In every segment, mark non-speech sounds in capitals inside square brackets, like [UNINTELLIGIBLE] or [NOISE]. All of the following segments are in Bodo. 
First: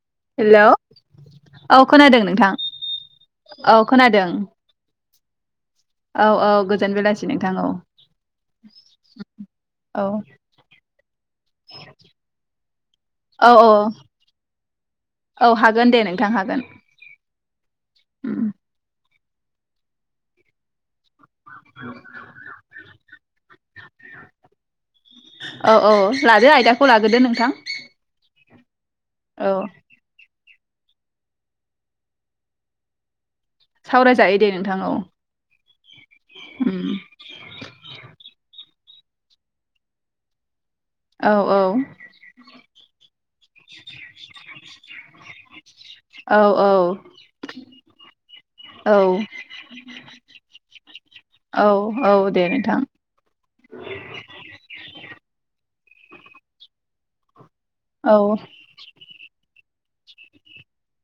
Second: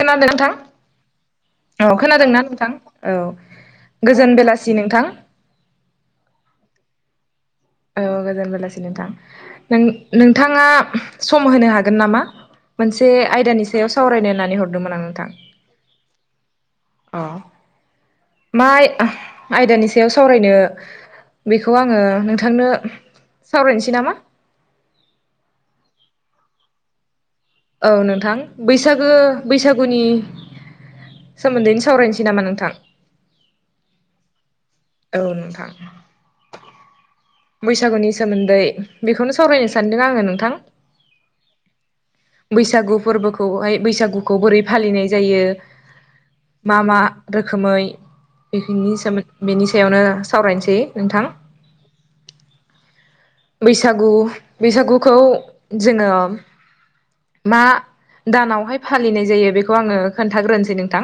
खोनादों नोंथां हेलौ औ खोनादोंना नोंथां औ औ खोनादों गोजोन बेलासि नोंथां औ औ गोजोन बेलासि नोंथां औ गोजोन बेलासि नोंथां औ नोंथाङा सम होनो हागोन नामा? मोनसे औ आयदानि औ सायाव सावरायनो होननानै हर औ हागोन दे नोंथां हागोन अ उम माइ आयदानि सायाव सावरायनो बेखौ आङो नोंथांनो सावरायनोसै नामा? औ औ लादो आयदाखौ लाग्रदो नोंथां। औ नोंथां। बैसागो- औ बैसागुनि सोमोन्दैनो सावरायनोसै नामा नोंथां? सावरायजायो दे नोंथां औ- अम बैसागुनि सोमोन्दै बेखौनो सावरायनो सान्दों आङो नोंथां। औ- औ। बैसागु फोरबोखौहाय बैसागुखौ बोरै फालिनाय जायो औ मा- मा औ रोखोमै बेनि औ सोमोन्दै बेनि सायावनो सावरायनोसै नोंथां औ औ दे नोंथां बैसागु -बैसागुखौ जोङो मा औ दानावहाय फालिनाय जायो बेखौ खौ आङो खोन्थाग्रोसै नोंथां।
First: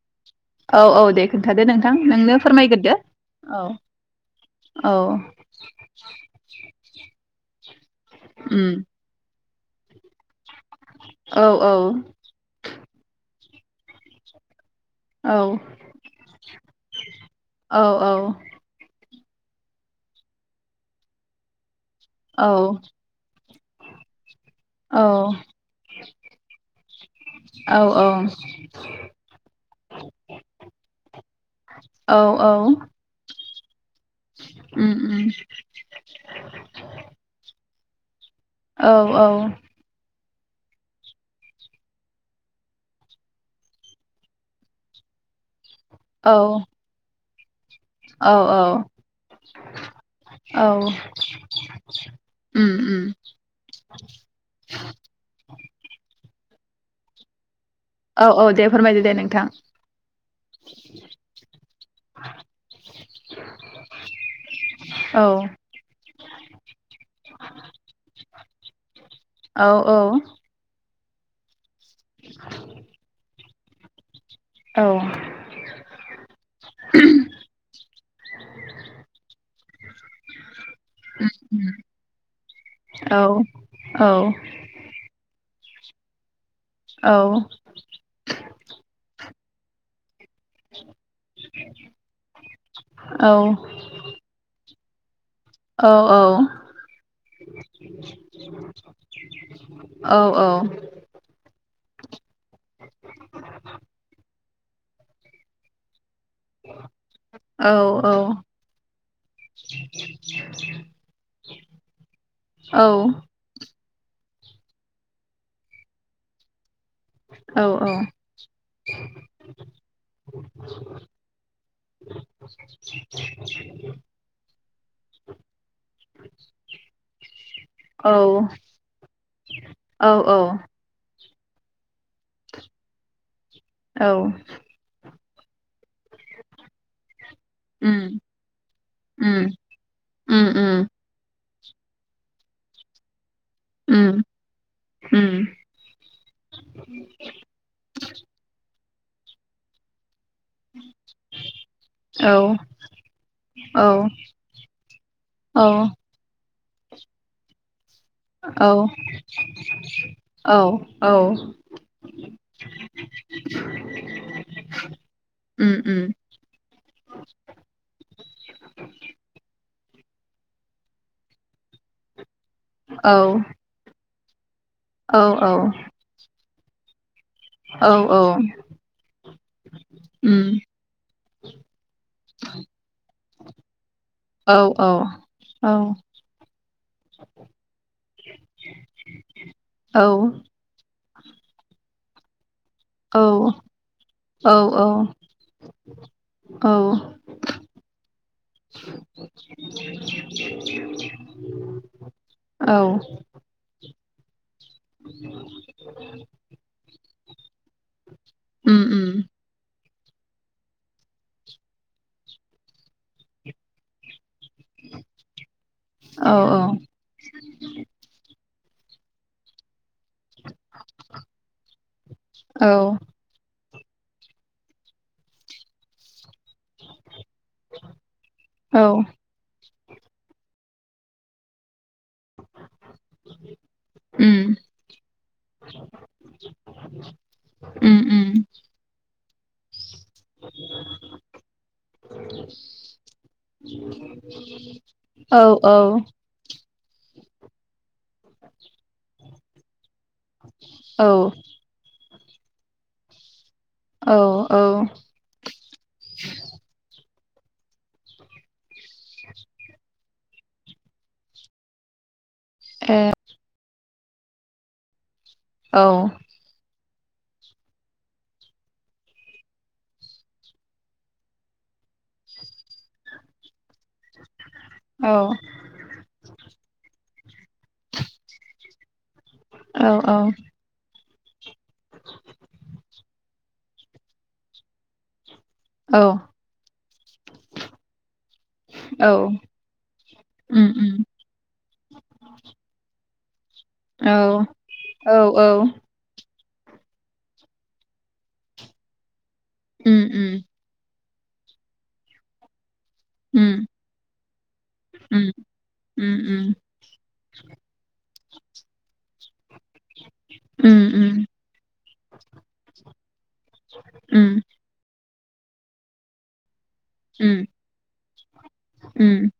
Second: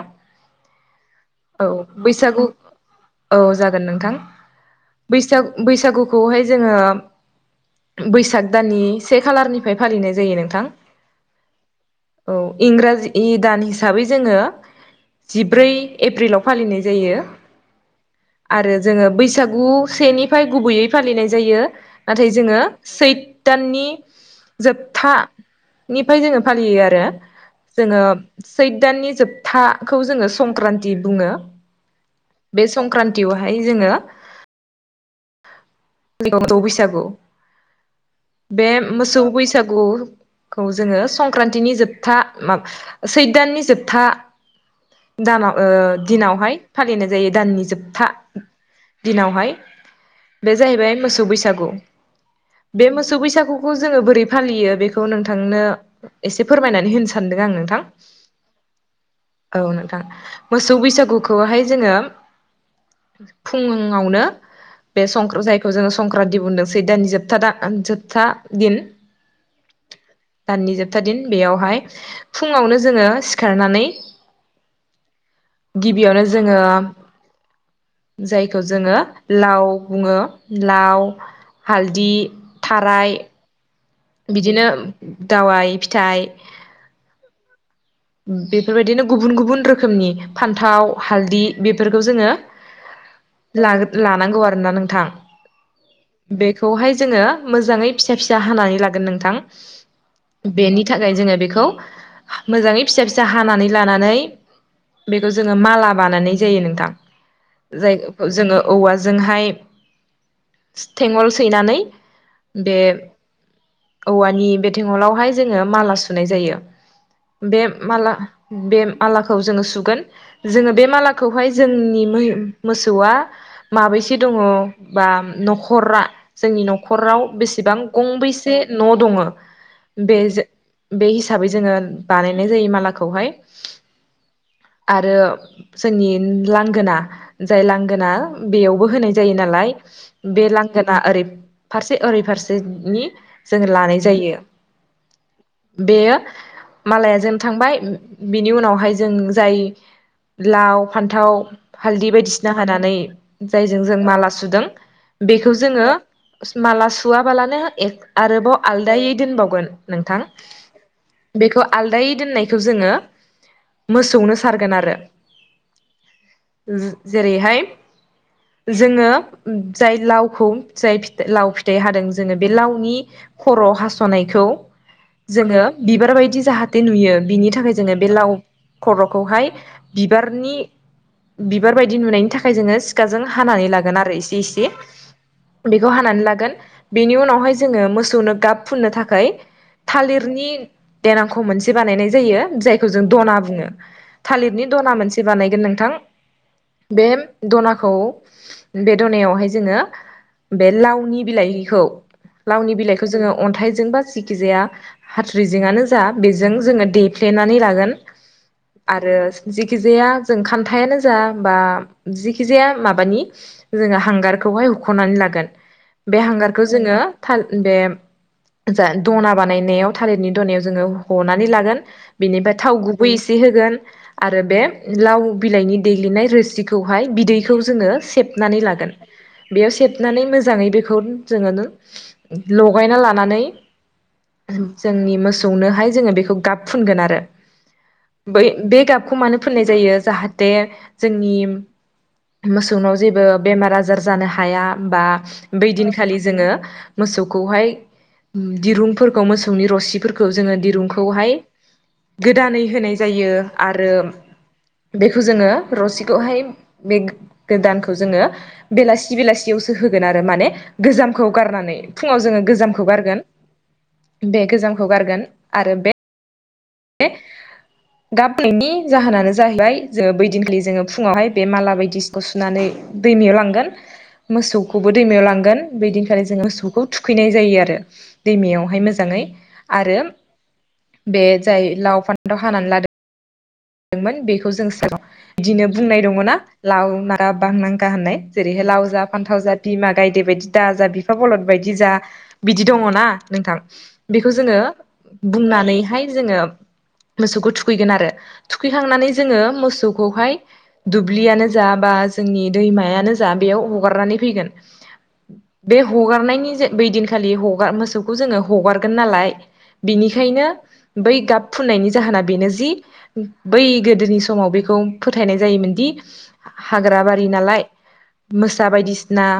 औ औ दे खोन्थादो औ नोंथां नोंनो बैसागु फोरमायग्रोदो औ जागोन नोंथां औ बैसागुखौहाय जोङो बैसाग उम दाननि से खालारनि बेफ्राय फालिनाय जायो नोंथां। औ इंराजि गोदान हिसाबै जोङो औ जिब्रै एप्रिलाव फालिनाय जायो औ औ आरो जोङो बैसागु बैसागु सेनिफ्राय गुबैयै फालिनाय जायो नाथाय जोङो सैथ दाननि जोबथा निफ्राय जोङो फालियो आरो औ जोङो औ सैथ दाननि जोबथाखौ जोङो संक्रान्ति बुङो औ औ बे संक्रान्तियाव बाहाय जोङो उम [UNINTELLIGIBLE] बैसागु बे औ मोसौ औ बैसागु खौ जोङो संक्रान्तिनि जोबथा माब सैथ दाननि जोबथा दानाव ओ औ दिनावहाय फालिनाय जायो। दाननि जोब था औ औ दिनावहाय बे औ जाहैबाय मोसौ बैसागु उम बे उम मोसौ बैसागुखौ जोङो बोरै फालियो बेखौ नोंथां नो एसे फोरमायनानै होनो सानदों आं नोंथां। दे फोरमायदो दे नोंथां औ नोंथां मोसौ बैसागुखौहाय जोङो फुङावनो बे औ सं जायखौ जोङो संक्रान्ति बुंदोंसै दान जोबथा द जोबथा। दिन औ औ। था दिन बेयावहाय फुङावनो जोङो सि खारनानै औ गिबियावनो जोङो जायखौ जोङो लाव बुङो लाव उम हालदि थाराय औ औ बिदिनो दावाइ फिथाइ औ। बेफोरबायदिनो गुबुन गुबुन रोखोमनि फान्थाव हालदि बेफोरखौ जोङो ला-लानांगौ आरोना नों थां। औ औ बेखौहाय जोङो मोजाङै फिसा फिसा हानानै लागोन नोंथां औ औ बेनि थाखाय जोङो बेखौ मोजाङै फिसा फिसा हानानै लानानै बेखौ जोङो माला बानायनाय जायो नोंथां जाय जोङो औवाजोंहाय थेङल सैनानै बे औ औवानि बे थेङलावहाय जोङो माला सुनाय जायो। बे माला बे मालाखौ जों सुगोन जोङो बे मालाखौहाय जोंनि मोहो मोसौआ माबैसे दङ बा न'खरा जोंनि न'खराव बेसेबां गंबैसे न' दङो औ बे जो बे हिस हिसाबै जोङो बानाय नाय जायो मालाखौहाय। औ। आरो जोंनि लांगोना जाय लांगोना उम बेयावबो होनाय जायो उम नालाय उम बे उम लांगोना ओरै फारसे ओरै फारसेनि। जोङो लानाय उम जायो उम बेयो मालाया। बिनि उनावहाय जों जाय। लाव फान्थाव हालदै औ बायदिसिना हानानै जायजों औ जों माला सुदों बेखौ औ जोङो। माला सुवा बालानो आरोबाव आलदायै दोनबावगोन नोंथां औ औ बेखौ आलदायै। दोन्नायखौ जोङो, मोसौनो सारगोन आरो उम उम जेरैहाय जोङो। जाय लावखौ जाय लाव फिथाइ हादों। जो बे लावनि औ खर' हास' सनायखौ औ जोङो बिबार बायदि जाहाथे। दि [UNINTELLIGIBLE] बिनि थाखाय जोङो औ बे लाव खर'खौहाय उम बिबारनि बिबार बायदि नुनायनि थाखाय जोङो सिखाजों हानानै लागोन आरो एसे औ इसे औ औ बेखौ हानानै लागोन बेनि उनावहाय जोङो मोसौनो गाब फुननो थाखाय औ थालिरनि देनां। बानायनाय जायो जाय [UNINTELLIGIBLE] जों औ दना बुङो औ थालिरनि दना मोनसे बानायगोन नोंथां औ बे दनाखौ बे दनायावहाय जोङो बे लावनि बिलाइखौ औ लावनि बिलाइखौ जोङो अन्थाइजों बा जखिजाया। हाथ्रिजोंआनो [UNINTELLIGIBLE] उम उम [UNINTELLIGIBLE] जाया जों खान्थायानो जा बा जिखि जाया माबानि हांगार। [UNINTELLIGIBLE] हख'नानै लागोन बे औ औ हांगारखौ जोङो ओ [UNINTELLIGIBLE] [UNINTELLIGIBLE] दना बानायनायाव थारतनि [UNINTELLIGIBLE] औ [UNINTELLIGIBLE] [UNINTELLIGIBLE] आरो बे लाव बिलाइनि दैेग्लिनाय रोसिखौहाय बिदै औ [UNINTELLIGIBLE] [UNINTELLIGIBLE] मोजाङै बेखौ जोङो। लगायना लानानै उम जोंनि मोसौ। उम उम [UNINTELLIGIBLE] [UNINTELLIGIBLE] मानो फोननाय जायो जाहाथे जोंनि मोसौनाव जेबो बेमार आजार जानो हाया। बा औ बै औ दिनखालि जोङो। मोसौखौहाय दिरुंफोरखौ मोसौनि रसि [UNINTELLIGIBLE] जोंङो औ दिरुंखौहाय गोदानै होनाय जायो आरो औ औ बेखौ जोंङो रसिखौहाय बे गोदानखौ जोंङो बेलासि-बेलासियावसो होगोन आरो माने गोजामखौ गारनानै फुङाव जोंङो गोजामखौ ए गारगोन बे गोजाम खौगारगोन औ बे गारनायनि जाहोनानो जाहैबाय जोंङो बैदिनखालि जोंङो फुंङावहाय बे माला बायदिसिखौ सुनानै दैमायाव लांगोन मोसौखौबो औ दैमायाव लांगोन बेदिनिखालि जों मोसौखौ थुखैनाय जायो आरो दैमायावहाय मो जांङै औ आरो बे जाय लाव फान्थाव हानानै लादों मोन बेखौ जों सा बिदिनो औ बुंनाय दंङना लाव मारा बांनांखा होननाय जेरैहाय लाव जा फान्थाव जा बिमा गायदे बायदि दा उम जा उम बिफा बलद बायदि जा बिदि दंङ ना नोंथां औ बेखौ जोंङो औ औ बुंनानैहाय जोंङो मोसौखौ थुखैगोन आरो थुखैखांनानै जोंङो उम उम मोसौखौहाय दुब्लियानो जा बा जोंनि दैमाया नो जा उम बेयाव हगारनानै फैगोन उम बे उम उम हगारनायनि बै दिनखालि हगा मोसौखौ जोंङो हगारगोन नालाय बेनिखायनो उम बै गाब फुननायनि जाहोना बेनो जि बै गोदोनि उम समाव बेखौ फोथायनाय जायोमोन दि हाग्रा बारि उम नालाय मोसा बायदिसिना उम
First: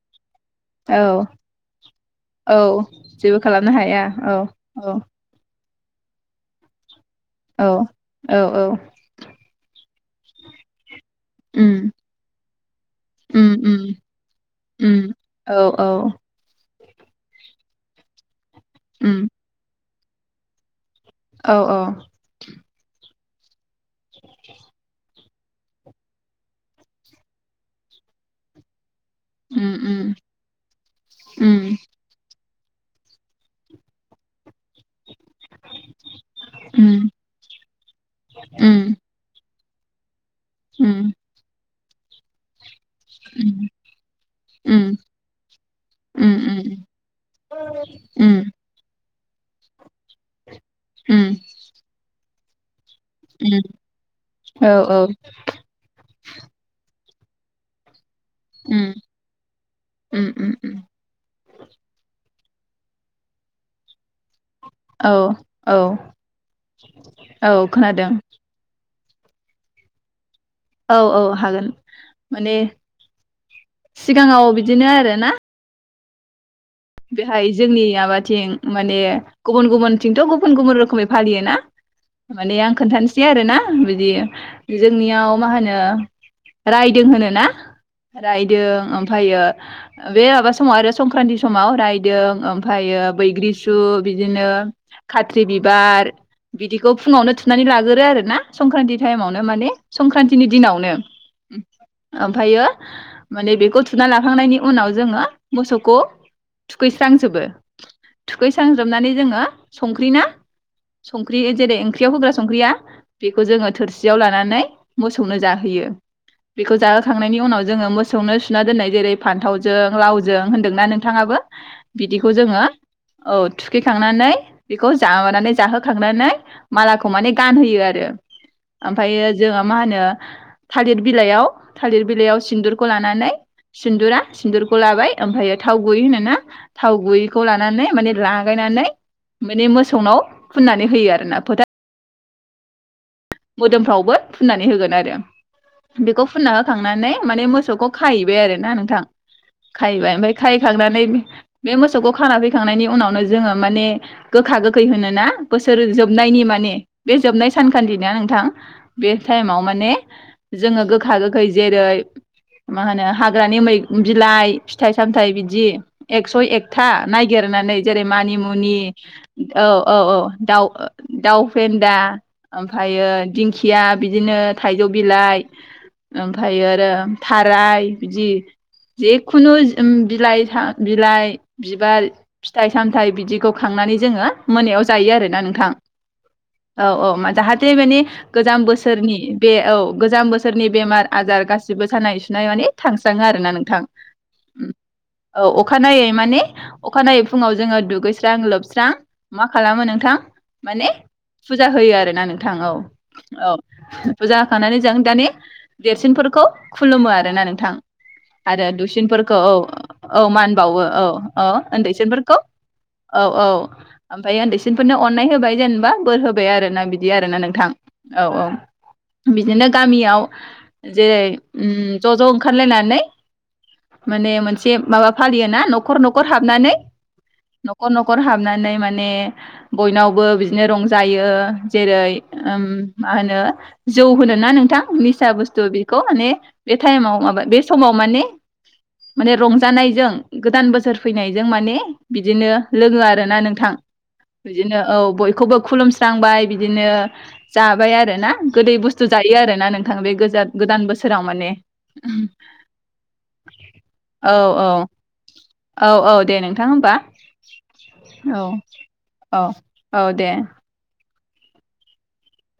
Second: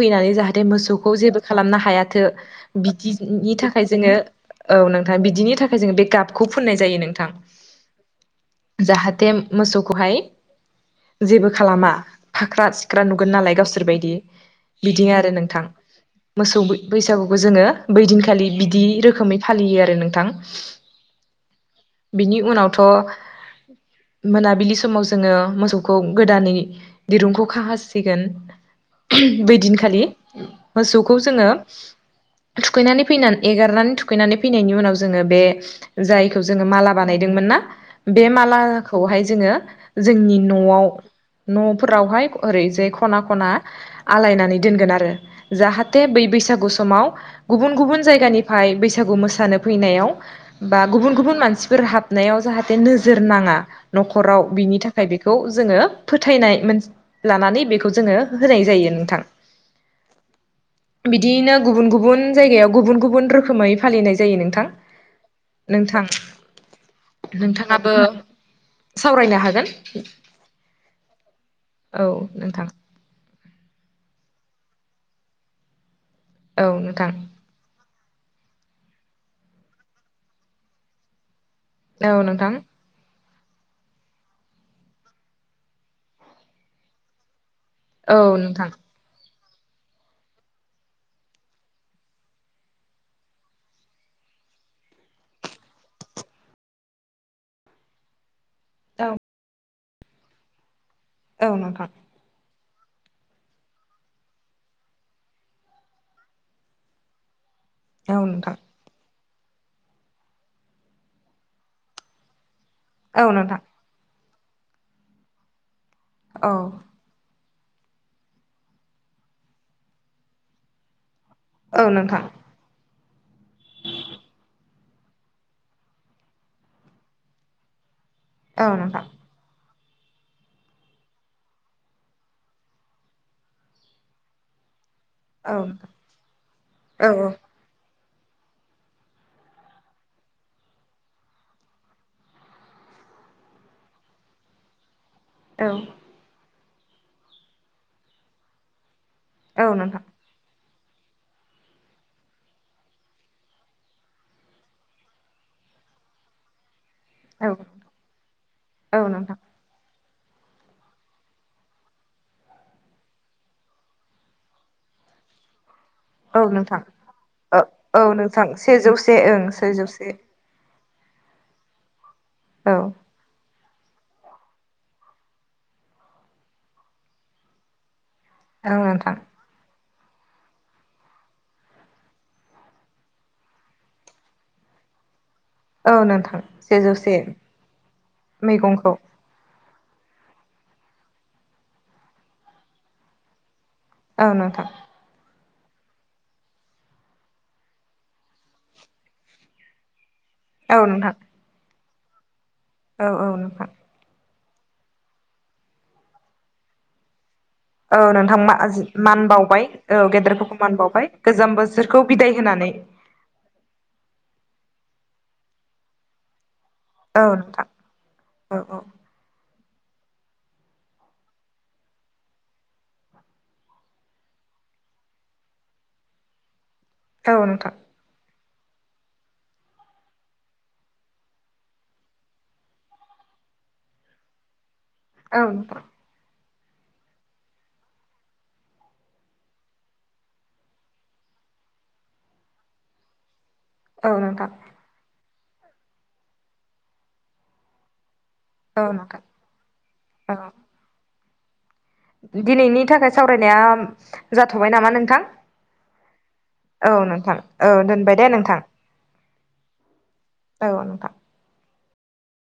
फैनानै जाहाथे मोसौखौ औ जेबो खालामनो हायाथो औ जेबो बिदिनि खालामनो थाखाय हाया जोंङो औ नोंथाङा बिदिनि था थाखाय जों बे गाबखौ फुननाय जायो नों औ औ औ जाहाथे मोसौखौहाय जेबो खालामा उम फाख्रा सिख्रा नुगोन उम नालाय उम गावसोर बादि बिदि उम आरो औ नोंथां औ मोसौ बैसागुखौ जोंङो बैदिनखालि बिदि उम रोखोमै फालियो आरो नों थां औ औ बिनि उनाव थ [INAUDIBLE] मोनाबिलि समाव जोङो मोसौखौ गोदानै दिरुंखौ खाहासिगोन उम बैदिनखालि उम मोसौखौ जोङो उम थुखैनानै फैनानै एगारनानै थुखैनानैै फैनायनि उनाव जोङो बे जायखौ जोङो माला उम बानायदोंमोन ना बे उम मालाखौहाय जोङो यो जो जोंनि न'आव उम न' फोरावहाय ओरैजाय खना खना उम आलायनानै दोनगोन उम आरो जाहाथे बै उम बैसागु समाव गुबुन गुबुन उम जायगानिफाय बैसागु मोसानाय सानो फैनायाव बा गुबुन उम गुबुन मानसिफोर हाबनायाव [UNINTELLIGIBLE] जोरनाङा उम न'खराव औ बिनि थाखाय औ बेखौ जोङो फोथायनाय मोनसे लानानै बेखौ जोङो होनाय जायो उम नोंथां उम उम उम बिदियैनो गुबुन गुबुन जायगायाव गुबुन गुबुन रोखोमै फालिनाय जायो नोंथां औ औ नोंथां औ नोंथाङाबो खोनादों सावरायनो हागोन। औ औ हागोन औ माने नोंथां सिगाङाव बि दिनो आरो ना औ नोंथां बेहाय जोंनि आबाद थिं माने गुबुन गुबुनथिंथ' गुबुन गुबुन रोखोमै फालियो ना? औ नोंथां माने आं खोन्थानोसै बिदि आरो ना बिदि जोंनियाव मा होनो रायदों होनो ना? औ रायदों नोंथां ओमफ्रायो बे माबा समाव आरो संक्रन्ति समाव रायदों ओमफ्रायो बैग्रिसु बिदिनो खाथ्रि बिबार बिदिखौ फुङावनो थुनानै लागोरो आरोना संक्रान्ति औ टाइमावनो माने संक्रान्तिनि दिनावनो औ नोंथां ओमफायो माने बेखौ थुना लाखांनायनि उनाव जोङो मोसौखौ थुखैस्रांजोबो औ नोंथां थुखैस्रां जोबनानै जोङो ओ संख्रि ना संख्रि जेरै ओंख्रियाव होग्रा संख्रिया औ बेखौ जोङो नोंथां थोरसियाव लानानै मोसौनो जाहोयो। औ बेखौ जाहोखांनायनि उनाव जोङो मोसौनो सुना दोन्नाय जेरै फान्थावजों लावजों होन्दोंना नों? नोंथाङाबो औ नोंथां बिदिखौ जोङो औ थुखैखांनानै बेखौ जानानै जाहोखांनानै मालाखौ माने गानहोयो आरो औ नोंथां ओमफ्रायो जों मा होनो थालिर बिलाइयाव थालिर बिलाइयाव सिन्दुरखौ लानानै सिन्दुरा सिन्दुरखौ लाबाय औ थाव गुबै होनोना थाव औ गुबैखौ लानानै माने। लागायनानै माने मोसौनाव फुननानै होयो आरोना फोथा। मोदोमफ्रावबो फुननानै होगोन आरो। औ बेखौ फुना थांनानै माने मोसौखौ खाहैबाय आरोना नोंथां। औ नोंथां खायैबाय ओमफाय खायै खांनानै बे मोसौखौ खाना फैखांनायनि उनावनो जोङो माने गोखा गोखै होन ना बोसोर जोबनायनि माने बे जोबनाय औ सानखालि ना नोंथां औ बे नोंथां टाइमाव माने। जोङो गोखा गोखै जेरै मा होनो हाग्रानि मै बिलाइ फिथाइ सामथाय बिदि। औ एकस' नोंथां एकथा औ नागिरनानै जेरै औ नोंथां मानिमुनि सेजौसे ओं औ औ सेजौसे औ दाउ ओ। दाउ फेन्दा। औ ओमफायो दिं। खिया बिदिनो थाइजौ बिलाइ ओमफ्राय आरो थाराय। नोंथां [UNINTELLIGIBLE] ओम बिलाइ था बिलाइ बिबार फिथाइ सामथाइ बिदिखौ खांनानै जोङो मोनायाव जायो आरोना नोंथां। औ नोंथां औ सेजौसे। [UNINTELLIGIBLE] गोजाम मैगंखौ बोसोरनि बे औ गोजाम बोसोरनि बेमार आजार गासिबो सानाय सुनाय माने थांस्राङो आरोना नोंथां। औ नोंथां। औ अखानायनायै माने अखानायनायै फुङाव जोङो दुगैस्रां लोबस्रां मा खालामो नोंथां। औ माने नोंथां फुजा होयो आरो। दो ना नों थां औ औ। बुजा होखांनानै जों दानि देरसिनफोरखौ खुलुमो आरोना नों थां औ नोंथां आरो मान दुइसिनफोरखौ औ बावबाय औ गेदेरफोरखौ मान मानबावो औ बावबाय औ गोजाम बोसोरखौ बिदाय ओन्दैसिनफोरखौ होनानै औ औ ओमफायो ओन्दैसिन फोरनो अननाय होबाय जेनेबा बोर होबाय आरो ना। बिदि आरोना नोंथां औ औ बिदिनो। गामियाव जेरै उम ज' ज' ओंखारलायनानै माने मोनसे माबा फालियोना न'खर न'खर हाबनानै। औ नोंथां न'खर न'खर हाबना। नै माने बयनावबो बिदिनो रंजायो। जेरै उम मा होनो जौ होनो ना नोंथां? निसा औ बस्थु नोंथां बिखौ माने। बे टाइमाव माबा बे समाव माने माने रंजानायजों गोदान बोसोर फैनायजों माने बिदिनो लोङो आरोना नों थां औ नोंथां बिदिनो औ बय खौबो खुुलुमस्रांबाय बि दिनो जाबाय आरो ना। गोदै औ बुस्थु नोंथां जायो आरोना नोंथां बे औ गोजा गोदान बोसोराव माने दिनैनि थाखाय सावरायनाया औ औ जाथ'बाय नामा नोंथां औ औ दे नोंथां औ होमबा नोंथां औ दोनबाय दे औ नोंथां औ औ दे औ नोंथां।